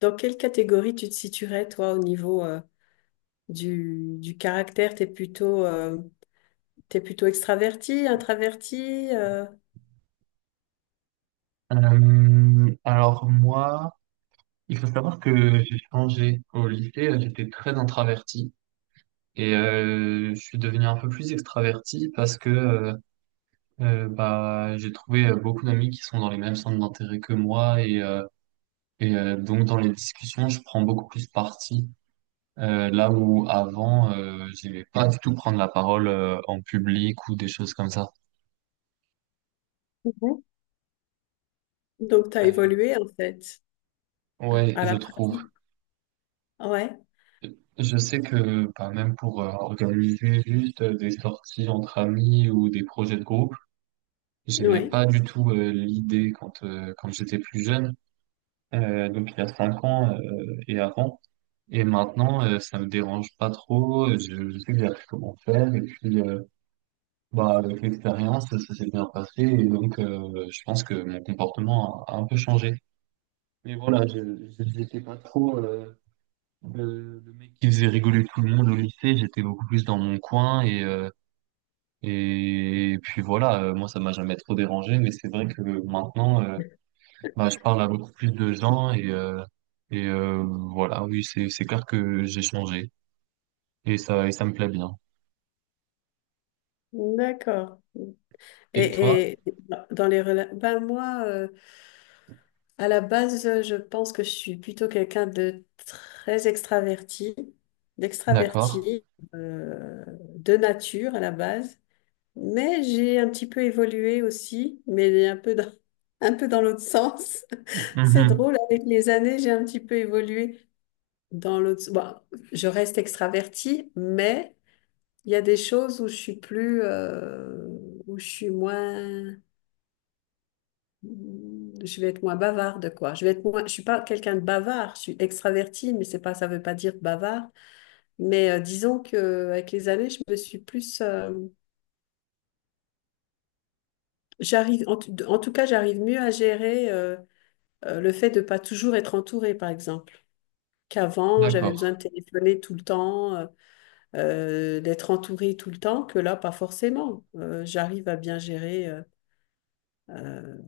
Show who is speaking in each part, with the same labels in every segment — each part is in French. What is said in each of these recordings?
Speaker 1: Dans quelle catégorie tu te situerais, toi, au niveau du caractère? T'es plutôt extraverti, introverti,
Speaker 2: Alors moi, il faut savoir que j'ai changé au lycée, j'étais très introverti et je suis devenu un peu plus extraverti parce que j'ai trouvé beaucoup d'amis qui sont dans les mêmes centres d'intérêt que moi et donc dans les discussions, je prends beaucoup plus parti. Là où avant, j'aimais pas du tout prendre la parole en public ou des choses comme ça.
Speaker 1: mhm, donc t'as
Speaker 2: Euh,
Speaker 1: évolué en fait
Speaker 2: ouais,
Speaker 1: à
Speaker 2: je
Speaker 1: la
Speaker 2: trouve.
Speaker 1: pratique. Ouais,
Speaker 2: Je sais que bah, même pour organiser juste des sorties entre amis ou des projets de groupe, j'aimais
Speaker 1: ouais,
Speaker 2: pas du tout l'idée quand j'étais plus jeune, donc il y a 5 ans et avant. Et maintenant, ça me dérange pas trop. Je sais que j'ai appris comment faire et puis bah avec l'expérience, ça s'est bien passé et donc je pense que mon comportement a un peu changé. Mais voilà, je n'étais pas trop le mec qui faisait rigoler tout le monde au lycée, j'étais beaucoup plus dans mon coin et puis voilà, moi ça m'a jamais trop dérangé, mais c'est vrai que maintenant je parle à beaucoup plus de gens et voilà, oui, c'est clair que j'ai changé et ça me plaît bien.
Speaker 1: d'accord.
Speaker 2: Et
Speaker 1: Et,
Speaker 2: toi?
Speaker 1: et dans les relations, ben moi, à la base, je pense que je suis plutôt quelqu'un de très extraverti,
Speaker 2: D'accord.
Speaker 1: d'extraverti, euh, de nature à la base. Mais j'ai un petit peu évolué aussi, mais un peu dans, un peu dans l'autre sens. C'est
Speaker 2: Mhm.
Speaker 1: drôle, avec les années, j'ai un petit peu évolué dans l'autre. Bon, je reste extravertie, mais il y a des choses où je suis plus, où je suis moins, je vais être moins bavarde, quoi. Je vais être moins, je suis pas quelqu'un de bavard. Je suis extravertie, mais c'est pas, ça veut pas dire bavard. Mais disons que avec les années, je me suis plus, j'arrive, en tout cas, j'arrive mieux à gérer le fait de pas toujours être entouré, par exemple. Qu'avant, j'avais
Speaker 2: D'accord.
Speaker 1: besoin de téléphoner tout le temps, d'être entouré tout le temps, que là, pas forcément. J'arrive à bien gérer euh,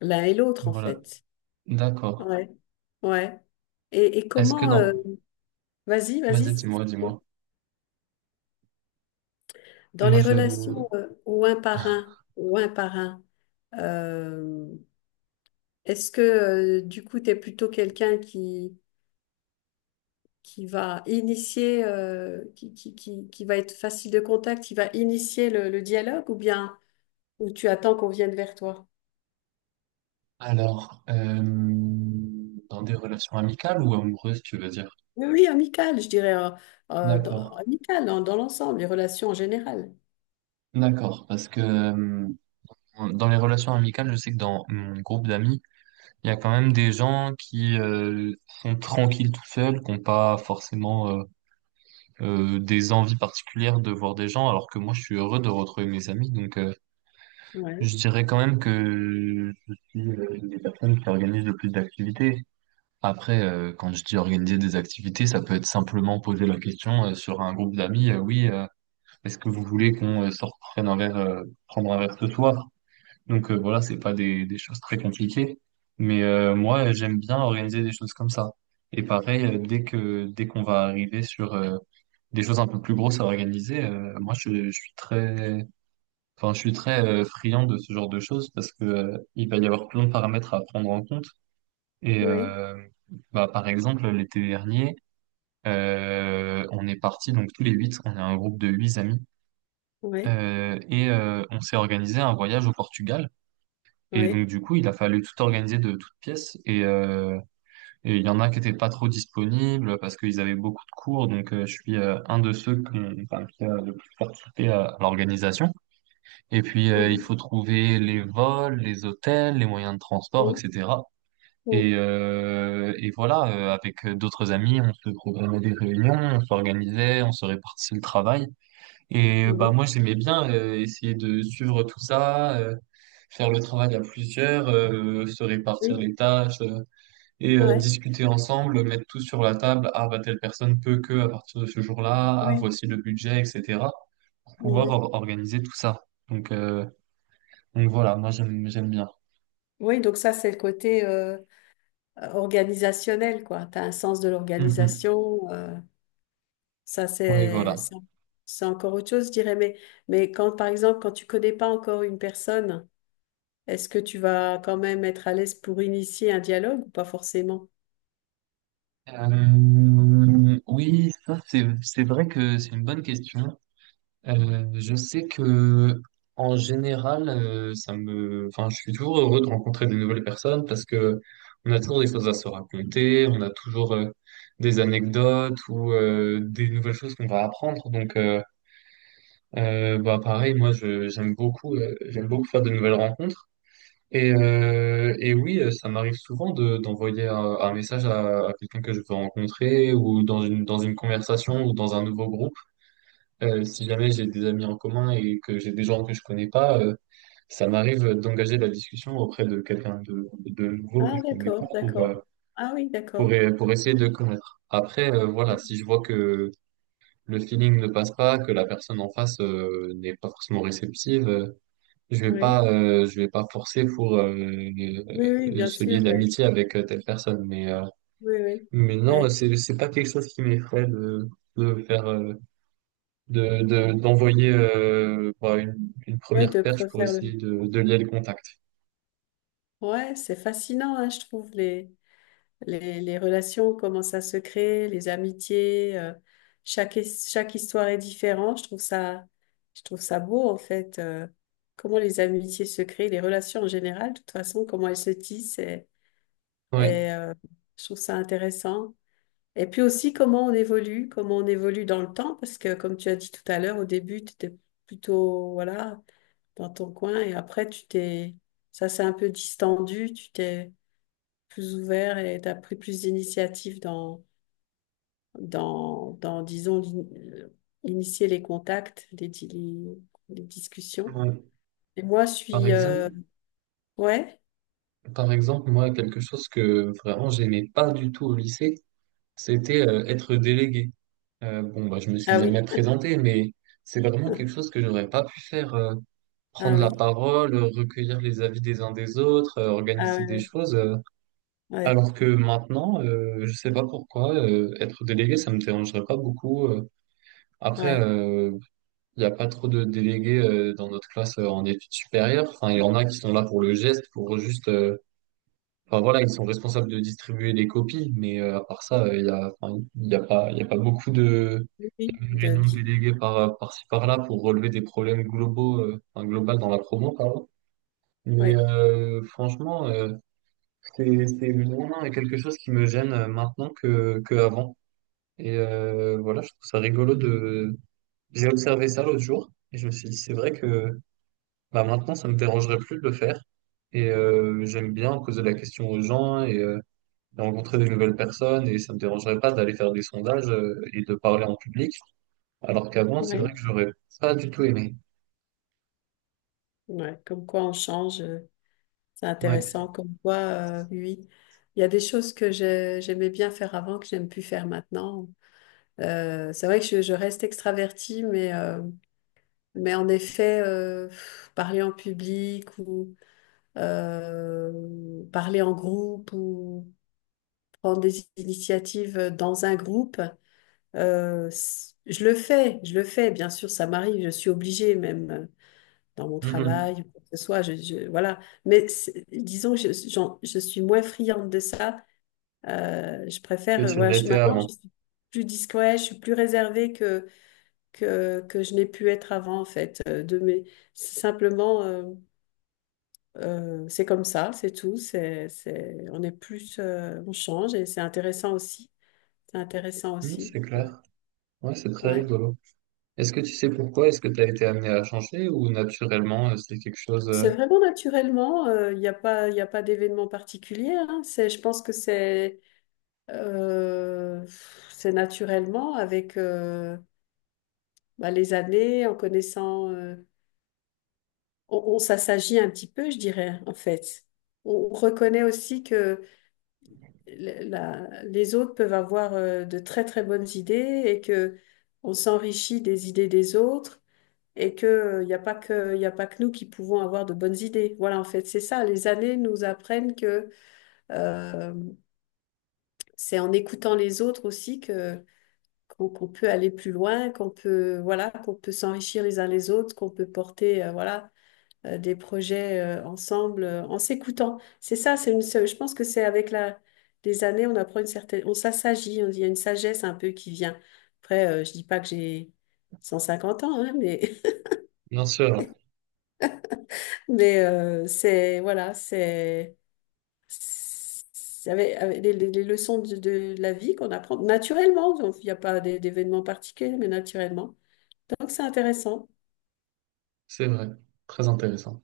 Speaker 1: l'un et l'autre, en
Speaker 2: Voilà.
Speaker 1: fait.
Speaker 2: D'accord.
Speaker 1: Ouais, ouais. Et
Speaker 2: Est-ce que
Speaker 1: comment...
Speaker 2: dans…
Speaker 1: vas-y,
Speaker 2: Vas-y,
Speaker 1: vas-y.
Speaker 2: dis-moi.
Speaker 1: Dans
Speaker 2: Moi,
Speaker 1: les
Speaker 2: je…
Speaker 1: relations ou un par un, ou un par un, euh, est-ce que du coup, tu es plutôt quelqu'un qui va initier, qui va être facile de contact, qui va initier le dialogue, ou bien ou tu attends qu'on vienne vers toi?
Speaker 2: Alors, dans des relations amicales ou amoureuses, tu veux dire?
Speaker 1: Oui, oui, amical, je dirais, dans,
Speaker 2: D'accord,
Speaker 1: amical dans, dans l'ensemble, les relations en général.
Speaker 2: d'accord, parce que dans les relations amicales, je sais que dans mon groupe d'amis, il y a quand même des gens qui sont tranquilles tout seuls, qui n'ont pas forcément des envies particulières de voir des gens, alors que moi, je suis heureux de retrouver mes amis. Donc,
Speaker 1: Ouais,
Speaker 2: je dirais quand même que je suis une des personnes qui organise le plus d'activités. Après, quand je dis organiser des activités, ça peut être simplement poser la question sur un groupe d'amis, oui. est-ce que vous voulez qu'on sorte prenne un verre, prendre un verre ce soir? Donc voilà, c'est pas des choses très compliquées. Mais moi, j'aime bien organiser des choses comme ça. Et pareil, dès qu'on va arriver sur des choses un peu plus grosses à organiser, moi je suis très, enfin je suis très friand de ce genre de choses parce que il va y avoir plein de paramètres à prendre en compte. Et
Speaker 1: oui,
Speaker 2: euh, bah par exemple l'été dernier, on est parti donc tous les 8, on est un groupe de 8 amis
Speaker 1: oui,
Speaker 2: et on s'est organisé un voyage au Portugal. Et donc,
Speaker 1: oui.
Speaker 2: du coup, il a fallu tout organiser de toutes pièces. Et il y en a qui étaient pas trop disponibles parce qu'ils avaient beaucoup de cours. Donc, je suis un de ceux qui, qui a le plus participé à l'organisation. Et puis, il
Speaker 1: Mhm,
Speaker 2: faut trouver les vols, les hôtels, les moyens de transport,
Speaker 1: mhm,
Speaker 2: etc.
Speaker 1: mhm,
Speaker 2: Et voilà, avec d'autres amis, on se programmait des réunions, on s'organisait, on se répartissait le travail. Et
Speaker 1: mhm.
Speaker 2: moi j'aimais bien essayer de suivre tout ça, faire le travail à plusieurs, se
Speaker 1: Oui,
Speaker 2: répartir les tâches et
Speaker 1: ouais,
Speaker 2: discuter ensemble, mettre tout sur la table. Ah bah telle personne peut que à partir de ce jour-là, ah
Speaker 1: ouais.
Speaker 2: voici le budget, etc. pour pouvoir
Speaker 1: Mhm.
Speaker 2: organiser tout ça. Donc euh, donc voilà, moi j'aime bien.
Speaker 1: Oui, donc ça, c'est le côté organisationnel, quoi. Tu as un sens de
Speaker 2: Mhm.
Speaker 1: l'organisation. Ça,
Speaker 2: Oui
Speaker 1: c'est,
Speaker 2: voilà.
Speaker 1: c'est c'est encore autre chose, je dirais. Mais quand, par exemple, quand tu connais pas encore une personne, est-ce que tu vas quand même être à l'aise pour initier un dialogue, ou pas forcément?
Speaker 2: Oui ça c'est vrai que c'est une bonne question. Je sais que en général, ça me, enfin, je suis toujours heureux de rencontrer de nouvelles personnes parce que on a toujours des choses à se raconter, on a toujours des anecdotes ou des nouvelles choses qu'on va apprendre. Donc, pareil, moi, je, j'aime beaucoup faire de nouvelles rencontres. Et oui, ça m'arrive souvent de, d'envoyer un message à quelqu'un que je veux rencontrer ou dans une conversation ou dans un nouveau groupe. Si jamais j'ai des amis en commun et que j'ai des gens que je connais pas, ça m'arrive d'engager la discussion auprès de quelqu'un de nouveau que
Speaker 1: Ah,
Speaker 2: je connais pas
Speaker 1: d'accord,
Speaker 2: pour, euh,
Speaker 1: d'accord. Ah oui,
Speaker 2: pour,
Speaker 1: d'accord.
Speaker 2: e- pour essayer de connaître. Après, voilà, si
Speaker 1: Oui,
Speaker 2: je vois que le feeling ne passe pas, que la personne en face, n'est pas forcément réceptive,
Speaker 1: oui,
Speaker 2: je vais pas forcer pour,
Speaker 1: oui, bien
Speaker 2: se lier
Speaker 1: sûr, ouais.
Speaker 2: d'amitié avec telle personne.
Speaker 1: Oui, oui,
Speaker 2: Mais non,
Speaker 1: ouais.
Speaker 2: c'est pas quelque chose qui m'effraie de faire, d'envoyer une
Speaker 1: Ouais,
Speaker 2: première
Speaker 1: de
Speaker 2: perche pour
Speaker 1: préférer le...
Speaker 2: essayer de lier le contact.
Speaker 1: Ouais, c'est fascinant, hein, je trouve, les relations, comment ça se crée, les amitiés, chaque histoire est différente. Je trouve ça beau, en fait, comment les amitiés se créent, les relations en général, de toute façon, comment elles se tissent.
Speaker 2: Ouais.
Speaker 1: Et, euh, je trouve ça intéressant. Et puis aussi, comment on évolue dans le temps, parce que comme tu as dit tout à l'heure, au début, tu étais plutôt, voilà, dans ton coin, et après, ça s'est un peu distendu, tu t'es plus ouvert et tu as pris plus d'initiatives dans, disons, euh, initier les contacts, les discussions.
Speaker 2: Ouais.
Speaker 1: Et moi, je
Speaker 2: Par
Speaker 1: suis...
Speaker 2: exemple,
Speaker 1: ouais?
Speaker 2: par exemple, moi, quelque chose que vraiment j'aimais pas du tout au lycée, c'était être délégué. Bon, je me suis
Speaker 1: Ah
Speaker 2: jamais
Speaker 1: oui,
Speaker 2: présenté, mais c'est vraiment quelque chose que j'aurais pas pu faire.
Speaker 1: ah
Speaker 2: Prendre la
Speaker 1: oui,
Speaker 2: parole, recueillir les avis des uns des autres,
Speaker 1: ah
Speaker 2: organiser des
Speaker 1: oui.
Speaker 2: choses.
Speaker 1: Ouais,
Speaker 2: Alors que maintenant, je sais pas pourquoi, être délégué, ça me dérangerait pas beaucoup.
Speaker 1: ouais,
Speaker 2: Après,
Speaker 1: ouais.
Speaker 2: euh, Il n'y a pas trop de délégués dans notre classe en études supérieures. Enfin, il y en a qui sont là pour le geste, pour juste. Enfin voilà, ils sont responsables de distribuer les copies, mais à part ça, il y a pas, il y a pas beaucoup de
Speaker 1: Oui,
Speaker 2: il
Speaker 1: oui,
Speaker 2: y a une réunion déléguée par par-ci par-là pour relever des problèmes globaux, enfin global dans la promo, pardon. Mais
Speaker 1: ouais,
Speaker 2: franchement, c'est vraiment quelque chose qui me gêne maintenant que avant. Voilà, je trouve ça rigolo de. J'ai observé ça l'autre jour et je me suis dit c'est vrai que bah maintenant, ça me dérangerait plus de le faire. J'aime bien poser la question aux gens et rencontrer des nouvelles personnes. Et ça me dérangerait pas d'aller faire des sondages et de parler en public. Alors qu'avant, c'est
Speaker 1: ouais,
Speaker 2: vrai que j'aurais pas du tout aimé.
Speaker 1: ouais. Comme quoi on change, c'est
Speaker 2: Ouais.
Speaker 1: intéressant. Comme quoi, oui, il y a des choses que j'aimais bien faire avant, que j'aime plus faire maintenant. C'est vrai que je reste extravertie, mais en effet, parler en public ou parler en groupe ou prendre des initiatives dans un groupe. Je le fais, bien sûr, ça m'arrive, je suis obligée même dans mon travail,
Speaker 2: Mhm.
Speaker 1: ou quoi que ce soit, voilà. Mais c'est- disons que je suis moins friande de ça. Je
Speaker 2: Que
Speaker 1: préfère,
Speaker 2: tu ne
Speaker 1: voilà, je,
Speaker 2: l'étais
Speaker 1: maintenant, je
Speaker 2: avant.
Speaker 1: suis plus discrète, je suis plus réservée que, que je n'ai pu être avant, en fait. De mes, c'est simplement... c'est comme ça, c'est tout. C'est, on est plus, on change et c'est intéressant aussi. C'est intéressant
Speaker 2: Mhm,
Speaker 1: aussi.
Speaker 2: c'est
Speaker 1: Ouais.
Speaker 2: clair. Ouais, c'est très
Speaker 1: Ouais.
Speaker 2: rigolo. Est-ce que tu sais pourquoi? Est-ce que tu as été amené à changer ou naturellement, c'est quelque chose…
Speaker 1: C'est vraiment naturellement. Il n'y a pas, il a pas d'événement particulier, hein. C'est, je pense que euh, c'est naturellement avec bah, les années, en connaissant, on s'assagit un petit peu, je dirais, en fait. On reconnaît aussi que la- les autres peuvent avoir de très très bonnes idées, et que on s'enrichit des idées des autres, et que il n'y a pas que il a pas que nous qui pouvons avoir de bonnes idées. Voilà, en fait, c'est ça. Les années nous apprennent que euh, c'est en écoutant les autres aussi que qu'on qu'on peut aller plus loin, qu'on peut voilà, qu'on peut s'enrichir les uns les autres, qu'on peut porter voilà des projets ensemble en s'écoutant. C'est ça, je pense que c'est avec la, les années, on apprend une certaine, on ça s'agit, on dit, il y a une sagesse un peu qui vient. Après, je dis pas que j'ai 150 ans, hein, mais,
Speaker 2: Bien sûr, hein.
Speaker 1: mais c'est, voilà, c'est avec, avec les leçons de la vie qu'on apprend naturellement. Donc, il n'y a pas d'événements particuliers, mais naturellement. Donc, c'est intéressant.
Speaker 2: C'est vrai. Très intéressant.